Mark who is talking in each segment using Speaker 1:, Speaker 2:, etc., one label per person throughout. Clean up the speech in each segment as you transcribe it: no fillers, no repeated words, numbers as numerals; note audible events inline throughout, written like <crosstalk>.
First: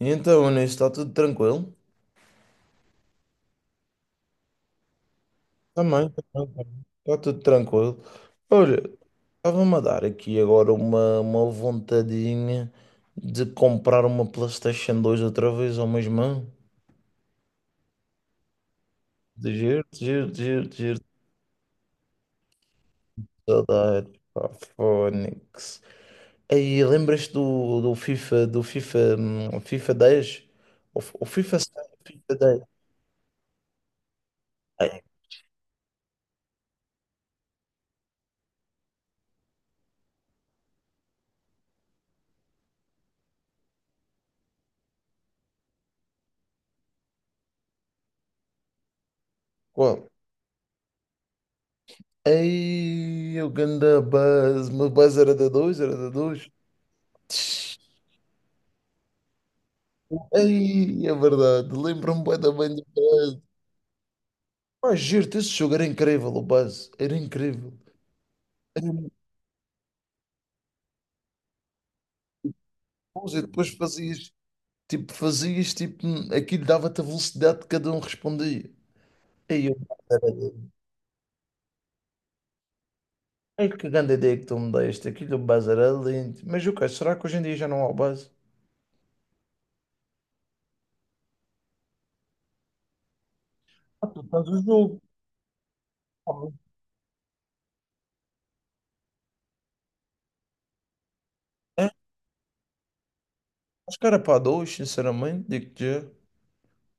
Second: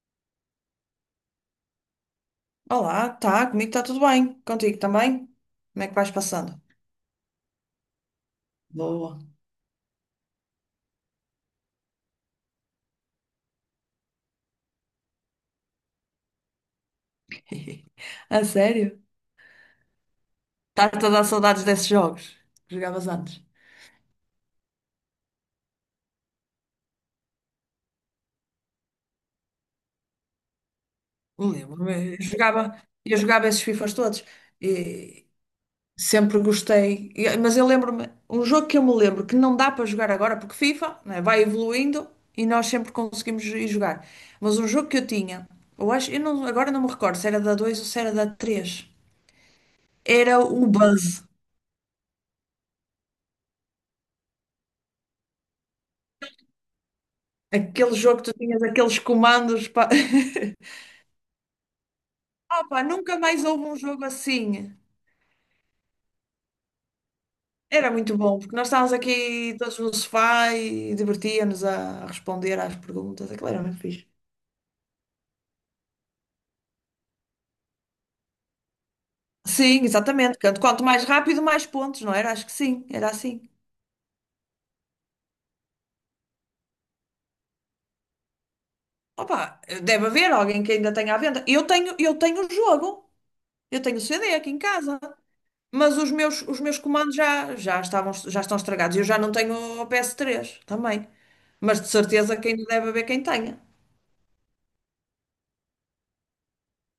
Speaker 1: E então, Anís, está tudo tranquilo?
Speaker 2: Olá, tá, comigo está tudo bem. Contigo também? Como é que
Speaker 1: Também,
Speaker 2: vais
Speaker 1: também,
Speaker 2: passando?
Speaker 1: também. Está tudo tranquilo. Olha,
Speaker 2: Boa.
Speaker 1: estava-me a dar aqui agora uma vontadinha de comprar uma PlayStation 2 outra vez ao meu irmão.
Speaker 2: <laughs> A sério?
Speaker 1: De giro, de giro, de giro, de giro.
Speaker 2: Estás a dar saudades desses jogos que jogavas antes?
Speaker 1: Saudades, pá, Fónix. Aí, lembras-te do FIFA, FIFA 10. O FIFA 7,
Speaker 2: Lembro-me, eu
Speaker 1: FIFA 10.
Speaker 2: jogava, eu jogava esses FIFAs todos
Speaker 1: Ai,
Speaker 2: e sempre gostei. E- Mas eu lembro-me, um jogo que eu me lembro que não dá para jogar agora, porque FIFA, né, vai evoluindo e nós sempre conseguimos ir jogar. Mas um jogo que eu tinha, eu acho, eu não- agora não me recordo se era da 2 ou se era da 3?
Speaker 1: qual?
Speaker 2: Era o Buzz.
Speaker 1: Ei, o ganda buzz. Mas buzz era da dois.
Speaker 2: Aquele jogo que tu tinhas aqueles comandos. Pá. <laughs>
Speaker 1: Ei, é verdade. Lembro-me bué da bem
Speaker 2: Opa,
Speaker 1: do
Speaker 2: nunca
Speaker 1: Buzz.
Speaker 2: mais houve um jogo assim.
Speaker 1: Pá, giro, esse jogo era incrível, o Buzz. Era incrível.
Speaker 2: Era muito bom, porque nós
Speaker 1: Era
Speaker 2: estávamos
Speaker 1: muito
Speaker 2: aqui todos no sofá e divertíamos a responder às
Speaker 1: bom.
Speaker 2: perguntas.
Speaker 1: E
Speaker 2: Aquilo era
Speaker 1: depois
Speaker 2: muito fixe.
Speaker 1: fazias, tipo, aquilo dava-te a velocidade que cada um respondia. Ei, eu,
Speaker 2: Sim, exatamente. Quanto, quanto mais rápido, mais pontos, não era? Acho que sim, era assim.
Speaker 1: ei, que grande ideia que tu me deste. Aquilo do Buzz era lindo. Mas o que será que hoje em dia já não há o Buzz?
Speaker 2: Opa, deve haver alguém que ainda tenha à venda. Eu tenho o jogo. Eu tenho o
Speaker 1: Ah, tu
Speaker 2: CD
Speaker 1: tens
Speaker 2: aqui em
Speaker 1: o
Speaker 2: casa.
Speaker 1: jogo.
Speaker 2: Mas os
Speaker 1: Ah,
Speaker 2: meus comandos já, já estavam, já estão estragados. Eu já não tenho o PS3 também. Mas de
Speaker 1: é?
Speaker 2: certeza que ainda deve haver quem tenha.
Speaker 1: Acho que era para dois, sinceramente, digo-te já.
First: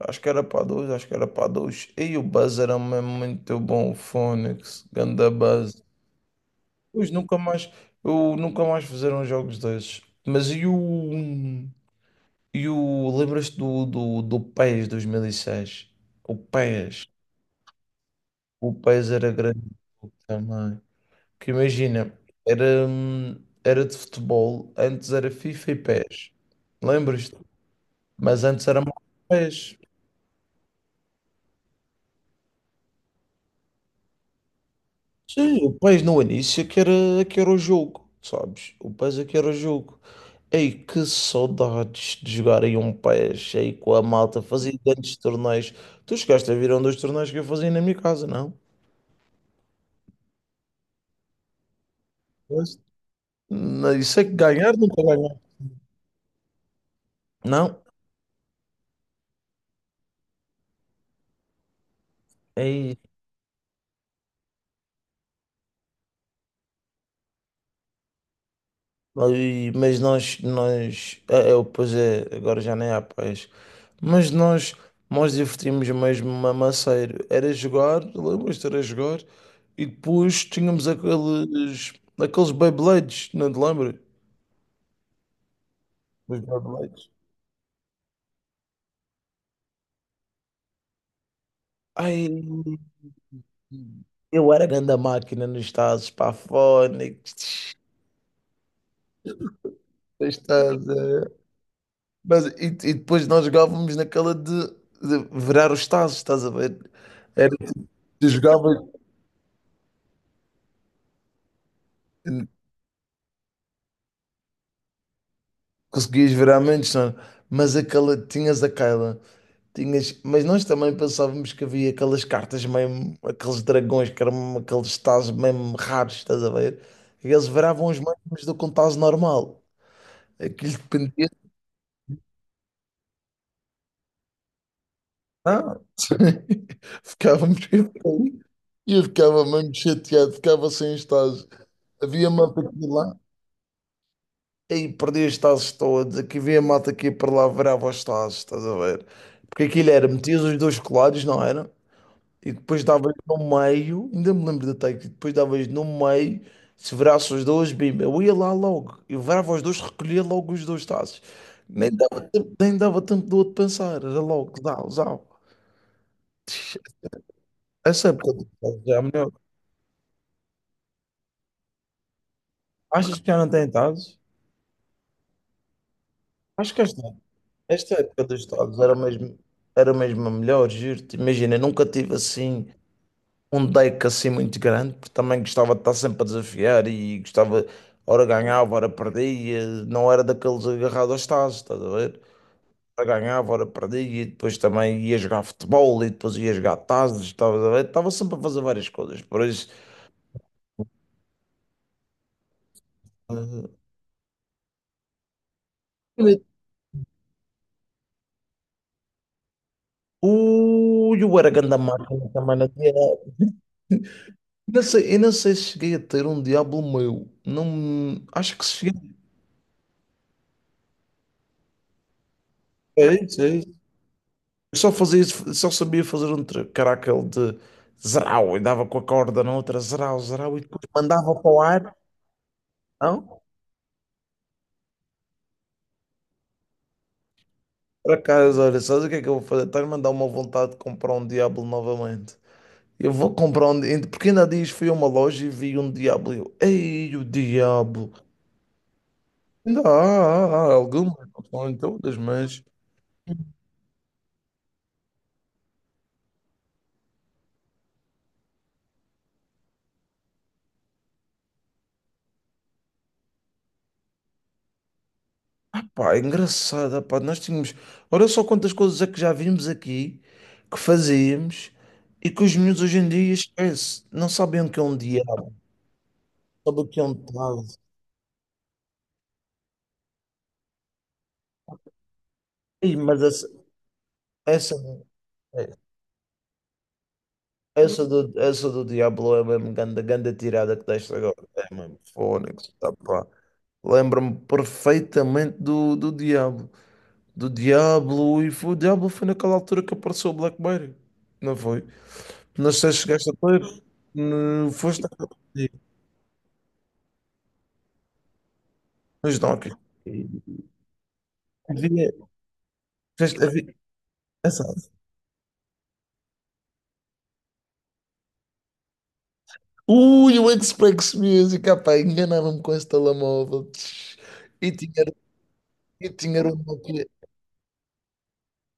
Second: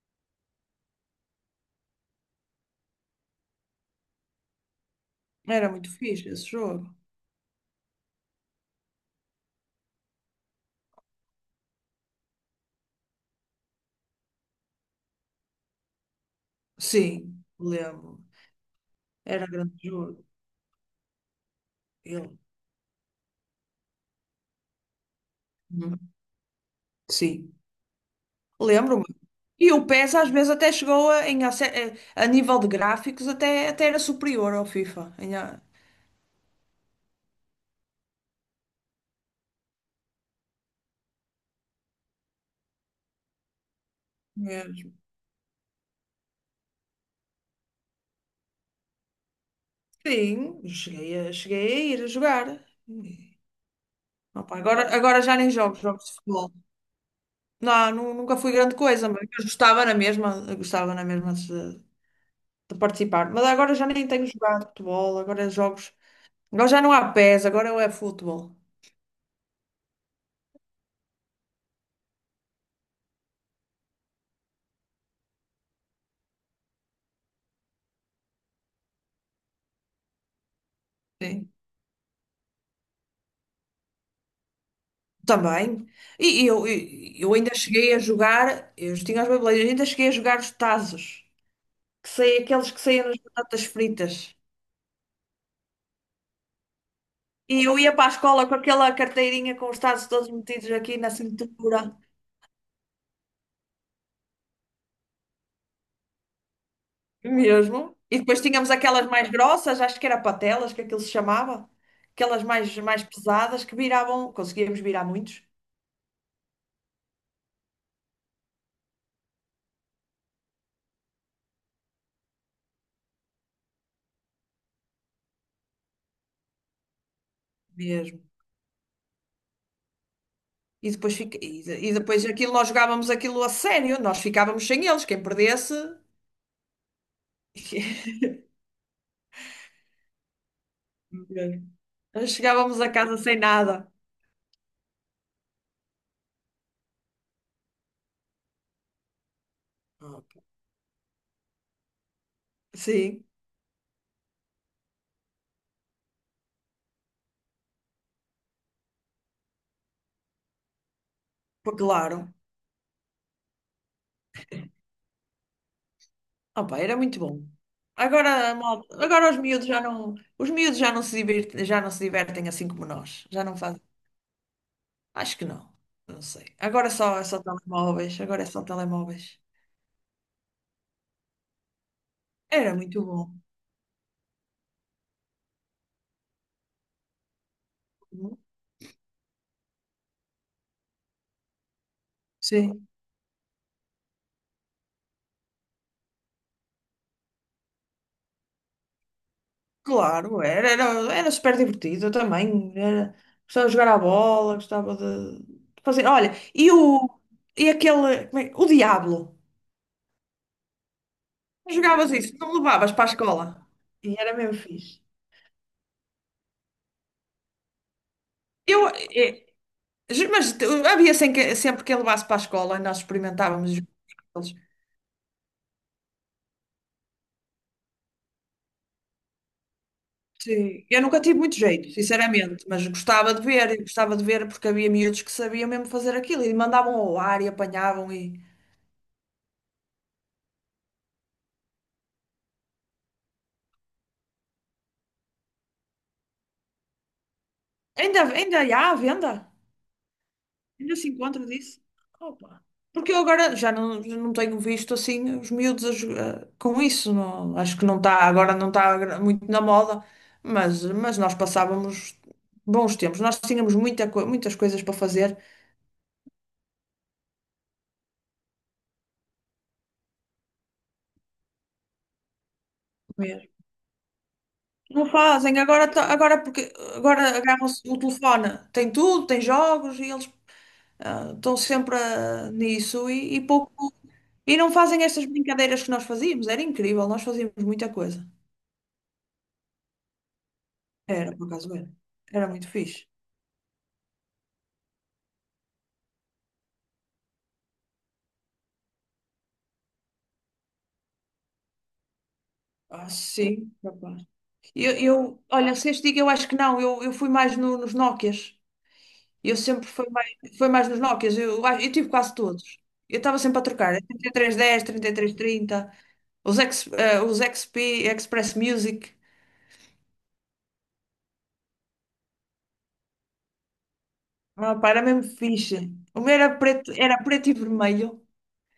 Speaker 1: Acho que era para dois, acho que era para dois. E o Buzz era mesmo muito bom, o Fónix, ganda
Speaker 2: Era
Speaker 1: Buzz.
Speaker 2: muito fixe esse jogo.
Speaker 1: Pois nunca mais, eu nunca mais fizeram jogos desses. Mas e o lembras-te do PES 2006? O PES,
Speaker 2: Sim, lembro.
Speaker 1: o PES era
Speaker 2: Era
Speaker 1: grande
Speaker 2: grande jogo.
Speaker 1: também. Que imagina,
Speaker 2: Ele.
Speaker 1: era hum, era de futebol, antes era FIFA e
Speaker 2: Hum,
Speaker 1: PES. Lembras-te?
Speaker 2: Sim,
Speaker 1: Mas antes era mais
Speaker 2: lembro-me. E
Speaker 1: PES.
Speaker 2: o PES às vezes até chegou a, em ace- a nível de gráficos, até, até era superior ao FIFA. Em a-
Speaker 1: Sim, o PES no início é que era o jogo, sabes? O PES é que era o jogo. Ei, que saudades de jogar em um PES, aí com a malta, fazia
Speaker 2: mesmo.
Speaker 1: grandes torneios. Tu chegaste a vir a um dos torneios que eu fazia na minha casa, não?
Speaker 2: Sim, cheguei a, cheguei a ir a jogar.
Speaker 1: Mas,
Speaker 2: E,
Speaker 1: não, isso é que
Speaker 2: opa,
Speaker 1: ganhar,
Speaker 2: agora,
Speaker 1: nunca
Speaker 2: agora
Speaker 1: ganhar.
Speaker 2: já nem jogo jogos de futebol.
Speaker 1: Não?
Speaker 2: Não, nu- nunca fui grande coisa, mas eu gostava na mesma, eu gostava na mesma de participar. Mas agora já nem tenho jogado futebol, agora é jogos. Agora já não há pés, agora é futebol.
Speaker 1: Mas, mas nós, é, pois é, agora já nem há paz. Mas nós divertimos mesmo mamaceiro. Era jogar, lembras-te, era jogar, e depois tínhamos
Speaker 2: Sim.
Speaker 1: aqueles Beyblades, não te lembras?
Speaker 2: Também.
Speaker 1: Os
Speaker 2: E e eu,
Speaker 1: Beyblades.
Speaker 2: e- eu ainda cheguei a jogar, eu tinha as beibeleiras, ainda cheguei a jogar os tazos, que
Speaker 1: Ai,
Speaker 2: sei, aqueles que saíam nas batatas fritas.
Speaker 1: eu era grande máquina nos Estados
Speaker 2: E eu
Speaker 1: Pafónicos.
Speaker 2: ia para a escola com aquela carteirinha com os tazos todos metidos
Speaker 1: Estás a
Speaker 2: aqui na
Speaker 1: ver?
Speaker 2: cintura.
Speaker 1: Mas, e depois nós jogávamos naquela de virar os tazos, estás a ver? Era,
Speaker 2: Mesmo. E
Speaker 1: tu
Speaker 2: depois tínhamos
Speaker 1: jogavas.
Speaker 2: aquelas mais grossas, acho que era patelas, que aquilo se chamava. Aquelas mais, mais pesadas que viravam, conseguíamos virar muitos.
Speaker 1: Conseguias ver à menos, não é? Mas aquela, tinhas a Kyla, mas nós também pensávamos que havia aquelas cartas mesmo, aqueles dragões que eram aqueles tazos mesmo raros, estás a ver? E eles viravam os
Speaker 2: Mesmo.
Speaker 1: mesmos do que um tazo normal. Aquilo
Speaker 2: E depois,
Speaker 1: dependia.
Speaker 2: fica, e, de- e depois aquilo, nós jogávamos aquilo a sério, nós ficávamos sem eles, quem perdesse.
Speaker 1: Ah, <laughs> ficávamos.
Speaker 2: <laughs>
Speaker 1: E eu ficava mesmo chateado, ficava sem os tazos.
Speaker 2: Mesmo.
Speaker 1: Havia
Speaker 2: Nós
Speaker 1: malta
Speaker 2: chegávamos
Speaker 1: aqui
Speaker 2: a
Speaker 1: lá,
Speaker 2: casa sem nada.
Speaker 1: aí perdi os tazos todos. Aqui havia malta aqui para lá, virava os tazos, estás a ver? Porque aquilo era,
Speaker 2: Ok.
Speaker 1: metias os dois colados, não era? E depois davas
Speaker 2: Sim,
Speaker 1: no meio, ainda me lembro da take, depois davas no meio, se virasse os dois, bimba, eu ia lá logo, eu virava os dois, recolhia logo os dois taços.
Speaker 2: pô,
Speaker 1: Nem dava
Speaker 2: claro.
Speaker 1: tempo, nem dava tempo do outro pensar, era logo, dá, usava.
Speaker 2: Opa, era muito bom.
Speaker 1: Essa época dos
Speaker 2: Agora,
Speaker 1: tazos
Speaker 2: malta,
Speaker 1: é a melhor.
Speaker 2: agora os miúdos já não, os miúdos já não se divertem, já não se divertem assim como
Speaker 1: Achas que
Speaker 2: nós.
Speaker 1: já
Speaker 2: Já
Speaker 1: não
Speaker 2: não
Speaker 1: tem
Speaker 2: fazem.
Speaker 1: tazos?
Speaker 2: Acho que não. Não sei.
Speaker 1: Acho que
Speaker 2: Agora
Speaker 1: esta,
Speaker 2: só, é só
Speaker 1: esta
Speaker 2: telemóveis.
Speaker 1: época
Speaker 2: Agora
Speaker 1: dos
Speaker 2: é só
Speaker 1: tazos era mesmo,
Speaker 2: telemóveis.
Speaker 1: era mesmo a melhor, juro-te. Imagina, eu nunca tive assim,
Speaker 2: Era muito bom.
Speaker 1: um deck assim muito grande, porque também gostava de estar sempre a desafiar e gostava, ora ganhava, ora perdia, não era daqueles agarrados aos tazos, estás a ver?
Speaker 2: Sim.
Speaker 1: Ora ganhava, ora perdia, e depois também ia jogar futebol e depois ia jogar tazos, estavas a ver? Estava sempre a fazer várias coisas, por isso.
Speaker 2: Claro, era, era, era super divertido eu também. Era, gostava
Speaker 1: eh,
Speaker 2: de jogar à bola, gostava de fazer. Olha, e o e aquele. Como é- o Diablo.
Speaker 1: Ui, eu era grande
Speaker 2: Jogavas
Speaker 1: máquina
Speaker 2: isso, não
Speaker 1: também,
Speaker 2: levavas para a escola. E era mesmo
Speaker 1: Não
Speaker 2: fixe.
Speaker 1: sei, eu não sei se cheguei a ter um Diablo meu. Não, acho que
Speaker 2: Eu,
Speaker 1: cheguei.
Speaker 2: mas tu- havia sem que- sempre quem levasse para a escola e nós
Speaker 1: É isso,
Speaker 2: experimentávamos os jogos.
Speaker 1: Eu só fazia, só sabia fazer um caracal de zerau e dava com a corda na outra zerau, zerau e depois
Speaker 2: Sim, eu nunca
Speaker 1: mandava
Speaker 2: tive
Speaker 1: para
Speaker 2: muito
Speaker 1: o
Speaker 2: jeito,
Speaker 1: ar.
Speaker 2: sinceramente, mas gostava
Speaker 1: Não?
Speaker 2: de ver, e gostava de ver porque havia miúdos que sabiam mesmo fazer aquilo e mandavam ao ar e apanhavam
Speaker 1: Para
Speaker 2: e
Speaker 1: casa, olha, sabes o que é que eu vou fazer? Estás-me a dar uma vontade de comprar um Diablo novamente. Eu vou comprar um. Porque ainda há dias fui a uma loja e vi um Diablo. E eu, ei, o Diablo!
Speaker 2: ainda, ainda há à venda,
Speaker 1: Ainda há
Speaker 2: ainda se
Speaker 1: algumas, não
Speaker 2: encontra
Speaker 1: são em
Speaker 2: disso.
Speaker 1: todas,
Speaker 2: Opa.
Speaker 1: mas...
Speaker 2: Porque eu agora já não tenho visto assim os miúdos a jo- a- com isso, não, acho que não está, agora não está muito na moda, mas nós passávamos bons tempos, nós tínhamos muita, co- muitas coisas para fazer.
Speaker 1: Pá, é engraçada, pá, nós tínhamos. Olha só quantas coisas é que já vimos aqui, que fazíamos e que os miúdos hoje em dia esquece. Não sabem o que é um
Speaker 2: Não
Speaker 1: diabo,
Speaker 2: fazem, agora, to- agora, porque,
Speaker 1: sabem o que é um
Speaker 2: agora
Speaker 1: tarde.
Speaker 2: agarram-se no telefone. Tem tudo, tem jogos e eles estão sempre
Speaker 1: Ei,
Speaker 2: nisso
Speaker 1: mas
Speaker 2: e pouco. E não
Speaker 1: essa,
Speaker 2: fazem estas brincadeiras que nós fazíamos, era incrível, nós fazíamos muita
Speaker 1: essa,
Speaker 2: coisa.
Speaker 1: do, essa do Diablo é mesmo ganda, ganda tirada que deste
Speaker 2: Era,
Speaker 1: agora.
Speaker 2: por
Speaker 1: É
Speaker 2: acaso era.
Speaker 1: mesmo
Speaker 2: Era muito
Speaker 1: fónix, tá,
Speaker 2: fixe.
Speaker 1: pá. Lembro-me perfeitamente do Diablo. Do Diablo, o Diablo foi naquela altura que apareceu o Blackberry, não foi? Não sei se
Speaker 2: Ah,
Speaker 1: chegaste a
Speaker 2: sim,
Speaker 1: ter,
Speaker 2: rapaz.
Speaker 1: no- foste a-
Speaker 2: Eu, olha, se este digo, eu acho que não, eu fui mais no- nos Nokias.
Speaker 1: nos
Speaker 2: Eu
Speaker 1: Dockers.
Speaker 2: sempre fui mais nos Nokias, eu tive
Speaker 1: Havia,
Speaker 2: quase todos. Eu estava sempre a
Speaker 1: havia,
Speaker 2: trocar,
Speaker 1: é só-
Speaker 2: 3310, 3330. Os, ex, os XP, Express Music.
Speaker 1: Ui, o Xbox Music, ah pá, enganaram-me com esse telemóvel. Tch. E
Speaker 2: Ah, pá, era
Speaker 1: tinha,
Speaker 2: mesmo fixe.
Speaker 1: e
Speaker 2: O meu
Speaker 1: tinha um Nokia,
Speaker 2: era preto e vermelho.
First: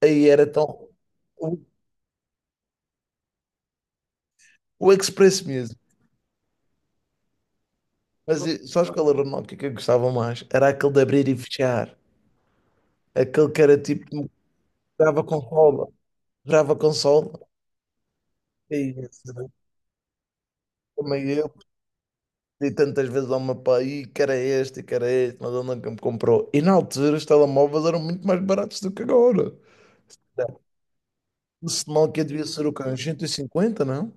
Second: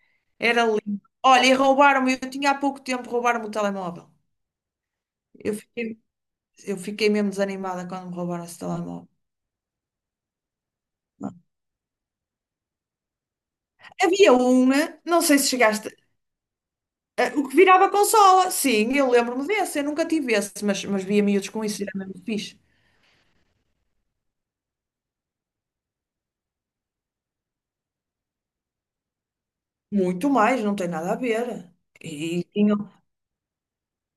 Speaker 1: aí era
Speaker 2: Era
Speaker 1: tão.
Speaker 2: lindo. Olha, e
Speaker 1: O,
Speaker 2: roubaram-me, eu tinha há pouco tempo, roubaram-me o telemóvel.
Speaker 1: o Express
Speaker 2: Eu
Speaker 1: Music.
Speaker 2: fiquei, eu fiquei mesmo desanimada quando me roubaram esse
Speaker 1: Sabes qual
Speaker 2: telemóvel.
Speaker 1: era o Nokia que eu gostava mais? Era aquele de abrir e fechar. Aquele que era tipo,
Speaker 2: Havia uma, não
Speaker 1: grava
Speaker 2: sei se
Speaker 1: consola.
Speaker 2: chegaste,
Speaker 1: Grava consola.
Speaker 2: o que virava consola.
Speaker 1: E,
Speaker 2: Sim, eu
Speaker 1: esse,
Speaker 2: lembro-me desse, eu nunca tive esse, mas via
Speaker 1: também eu,
Speaker 2: miúdos com isso, era mesmo fixe.
Speaker 1: dei tantas vezes ao meu pai, "Ih, que era este, que era este", mas ele nunca me comprou. E na altura os telemóveis eram muito mais baratos do que agora.
Speaker 2: Muito mais, não tem nada a
Speaker 1: O
Speaker 2: ver.
Speaker 1: sinal que
Speaker 2: E
Speaker 1: devia ser o quê?
Speaker 2: tinham.
Speaker 1: Uns 150, não?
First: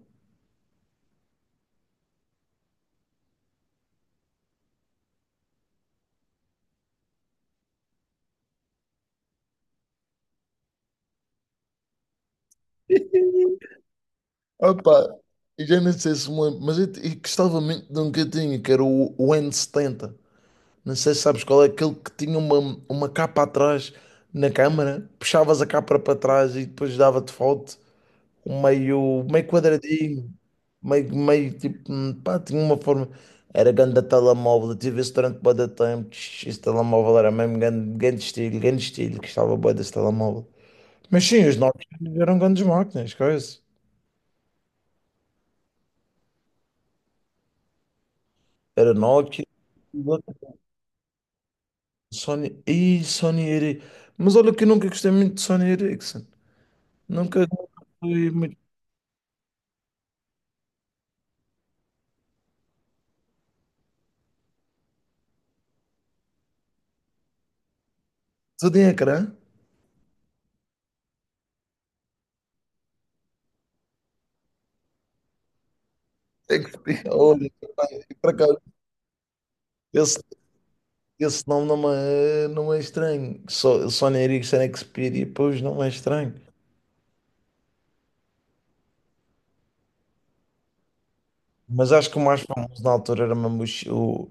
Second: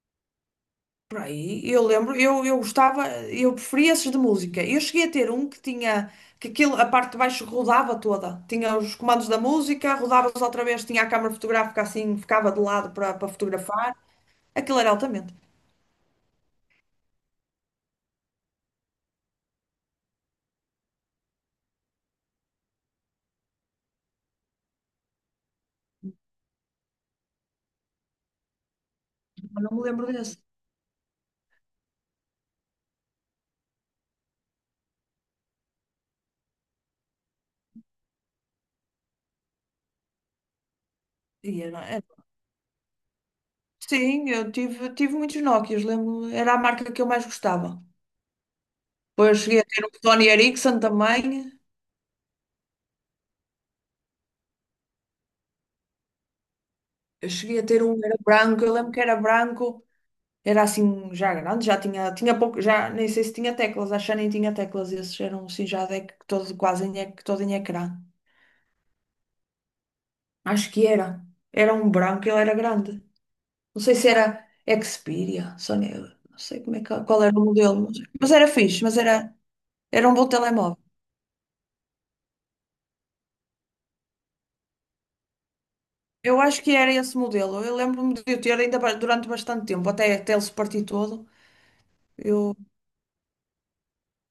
Speaker 2: Por aí, eu lembro, eu gostava, eu preferia esses de música. Eu cheguei a ter um que tinha, que aquilo, a parte de baixo rodava toda. Tinha os comandos da música, rodava-os outra vez, tinha a câmara fotográfica assim, ficava de lado para para
Speaker 1: <laughs>
Speaker 2: fotografar. Aquilo era
Speaker 1: Opa,
Speaker 2: altamente.
Speaker 1: eu já nem sei se me lembro, mas eu gostava muito de um que eu tinha, que era o N70. Não sei se sabes qual é, aquele que tinha uma capa atrás na câmara, puxavas a capa para trás e depois dava-te foto. Meio
Speaker 2: Eu não me lembro
Speaker 1: quadradinho,
Speaker 2: desse.
Speaker 1: meio tipo, pá, tinha uma forma. Era grande telemóvel, eu tive esse durante bué de tempo. Tch, esse telemóvel era mesmo grande, grande estilo, gostava bué desse telemóvel. Mas sim,
Speaker 2: E
Speaker 1: os
Speaker 2: era-
Speaker 1: Nokia
Speaker 2: era-
Speaker 1: eram grandes máquinas, coisa.
Speaker 2: Sim, eu tive, tive muitos Nokias, lembro, era a marca que eu mais gostava.
Speaker 1: Era
Speaker 2: Depois
Speaker 1: Nokia,
Speaker 2: cheguei a ter um Sony Ericsson também.
Speaker 1: Sony, e Sony Ericsson. Mas olha que eu nunca gostei muito de Sony Ericsson.
Speaker 2: Eu
Speaker 1: Nunca
Speaker 2: cheguei a ter
Speaker 1: nunca
Speaker 2: um, era
Speaker 1: fui muito.
Speaker 2: branco, eu lembro que era branco. Era assim já grande, já tinha, tinha pouco, já nem sei se tinha teclas, acho que já nem tinha teclas, esses eram assim já de, todo, quase em, ec- todo em ecrã.
Speaker 1: Só tinha ecrã.
Speaker 2: Acho que era. Era um branco, ele era grande. Não sei se era Xperia, Sony, não
Speaker 1: É
Speaker 2: sei
Speaker 1: que-
Speaker 2: como é que,
Speaker 1: <laughs>
Speaker 2: qual era o
Speaker 1: Olha,
Speaker 2: modelo, mas
Speaker 1: para cá,
Speaker 2: era fixe, mas era, era um
Speaker 1: esse
Speaker 2: bom telemóvel.
Speaker 1: Esse nome não é estranho. Só, Sony Ericsson Xperia, pois não é estranho.
Speaker 2: Eu acho que era esse modelo. Eu lembro-me de eu ter ainda ba- durante bastante tempo, até, até ele se partir todo.
Speaker 1: Mas acho que o mais
Speaker 2: Eu,
Speaker 1: famoso na altura era mesmo o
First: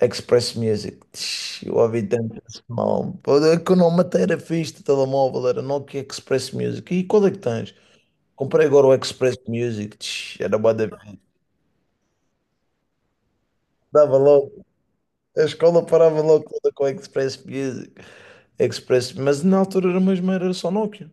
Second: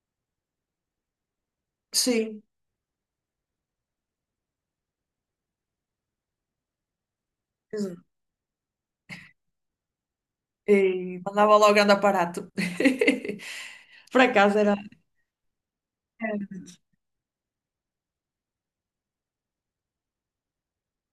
Speaker 1: Express Music. Tch, eu ouvi tanto
Speaker 2: sim,
Speaker 1: esse nome. Pô, é que o nome até era fixe de telemóvel, era Nokia Express Music. E qual é que tens?
Speaker 2: exato.
Speaker 1: Comprei agora o Express Music. Tch, era bué da... fixe.
Speaker 2: E mandava logo andar aparato. <laughs>
Speaker 1: Dava
Speaker 2: Por acaso
Speaker 1: logo. A escola parava logo
Speaker 2: era.
Speaker 1: toda com o Express Music. Express... Mas na altura era mesmo, era só Nokia.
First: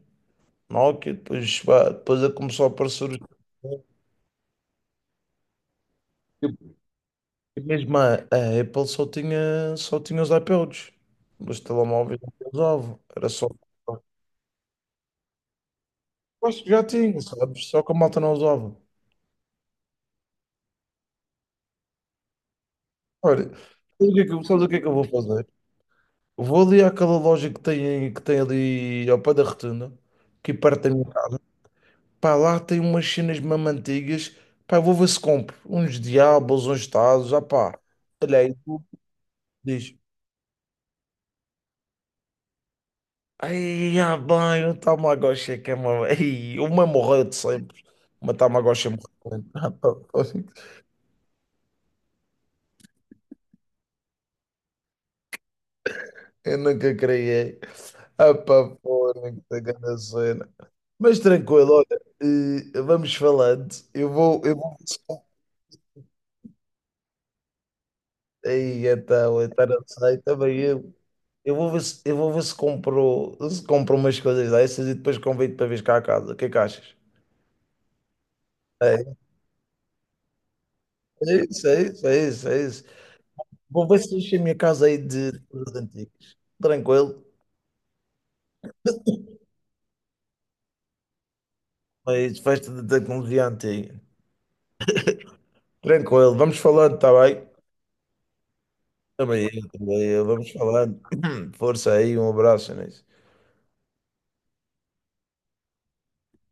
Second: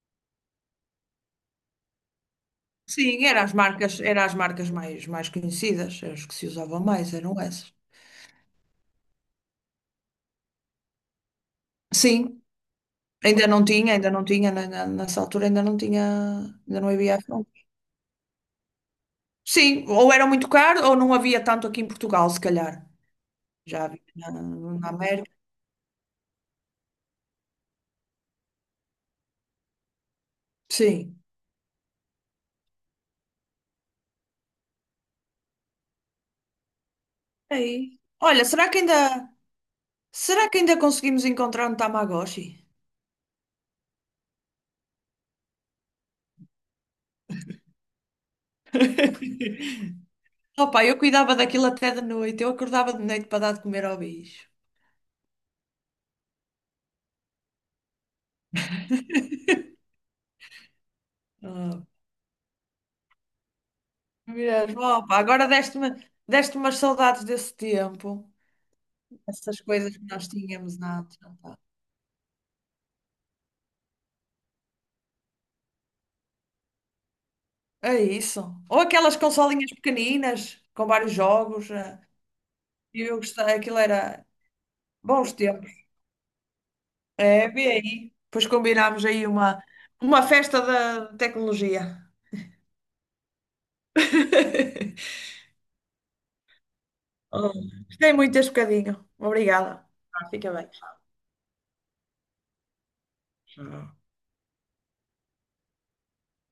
Speaker 1: Nokia, depois, pá, depois começou a aparecer os.
Speaker 2: Sim, eram as marcas mais, mais conhecidas, as que se usavam mais, eram
Speaker 1: E
Speaker 2: essas.
Speaker 1: mesmo a Apple só tinha os iPods. Os telemóveis não
Speaker 2: Sim,
Speaker 1: usavam. Era só.
Speaker 2: ainda não tinha, na- na- nessa altura ainda não tinha,
Speaker 1: Acho que
Speaker 2: ainda
Speaker 1: já
Speaker 2: não havia
Speaker 1: tinha,
Speaker 2: iPhone.
Speaker 1: sabes? Só que a malta não usava.
Speaker 2: Sim, ou era muito caro ou não havia tanto aqui em Portugal, se calhar.
Speaker 1: Olha,
Speaker 2: Já havia na,
Speaker 1: sabes o que é que
Speaker 2: na
Speaker 1: eu vou
Speaker 2: América.
Speaker 1: fazer? Vou ali àquela loja que tem ali ao pé da Rotunda, que perto da minha
Speaker 2: Sim.
Speaker 1: casa. Pá, lá tem umas cenas mesmo antigas. Pá, eu vou ver se compro. Uns diabos, uns tazos. Ah, pá,
Speaker 2: Aí.
Speaker 1: olha
Speaker 2: Olha,
Speaker 1: aí, tu diz.
Speaker 2: será que ainda conseguimos encontrar um Tamagotchi?
Speaker 1: Ai, ah, bem, o Tamagotchi é que é uma... Ai, uma morreu de sempre. Uma Tamagotchi morreu. Ah, pá,
Speaker 2: <laughs>
Speaker 1: fónix.
Speaker 2: Opa, eu cuidava daquilo até de noite, eu acordava de noite para dar de comer ao bicho.
Speaker 1: Eu nunca criei. Ah, pá, fónix,
Speaker 2: <laughs>
Speaker 1: a grande cena. Mas tranquilo,
Speaker 2: Ah,
Speaker 1: olha, vamos falando. Eu vou...
Speaker 2: mesmo.
Speaker 1: ver se-
Speaker 2: Opa, agora deste-me deste umas saudades desse tempo.
Speaker 1: Ai, então,
Speaker 2: Essas
Speaker 1: então não
Speaker 2: coisas que
Speaker 1: sei,
Speaker 2: nós
Speaker 1: também
Speaker 2: tínhamos
Speaker 1: eu.
Speaker 2: antes.
Speaker 1: Eu
Speaker 2: Opa.
Speaker 1: vou ver se, eu vou ver se compro, se compro umas coisas dessas e depois convido para vir cá a casa. O que é que achas?
Speaker 2: É isso. Ou
Speaker 1: É
Speaker 2: aquelas consolinhas pequeninas com vários
Speaker 1: isso,
Speaker 2: jogos.
Speaker 1: é isso, é isso, é isso.
Speaker 2: E eu gostei, aquilo
Speaker 1: Vou ver se
Speaker 2: era
Speaker 1: deixei a minha casa aí
Speaker 2: bons
Speaker 1: de
Speaker 2: tempos.
Speaker 1: coisas antigas. Tranquilo.
Speaker 2: É, vê aí. Depois combinámos aí uma festa da tecnologia.
Speaker 1: Mas festa de tecnologia antiga.
Speaker 2: <laughs>
Speaker 1: Tranquilo. Vamos falando, está bem?
Speaker 2: Oh, Gostei muito deste bocadinho.
Speaker 1: Também eu,
Speaker 2: Obrigada.
Speaker 1: também eu.
Speaker 2: Ah,
Speaker 1: Vamos
Speaker 2: fica bem.
Speaker 1: falando. <clears throat> Força aí, um abraço, né?
Speaker 2: Tchau.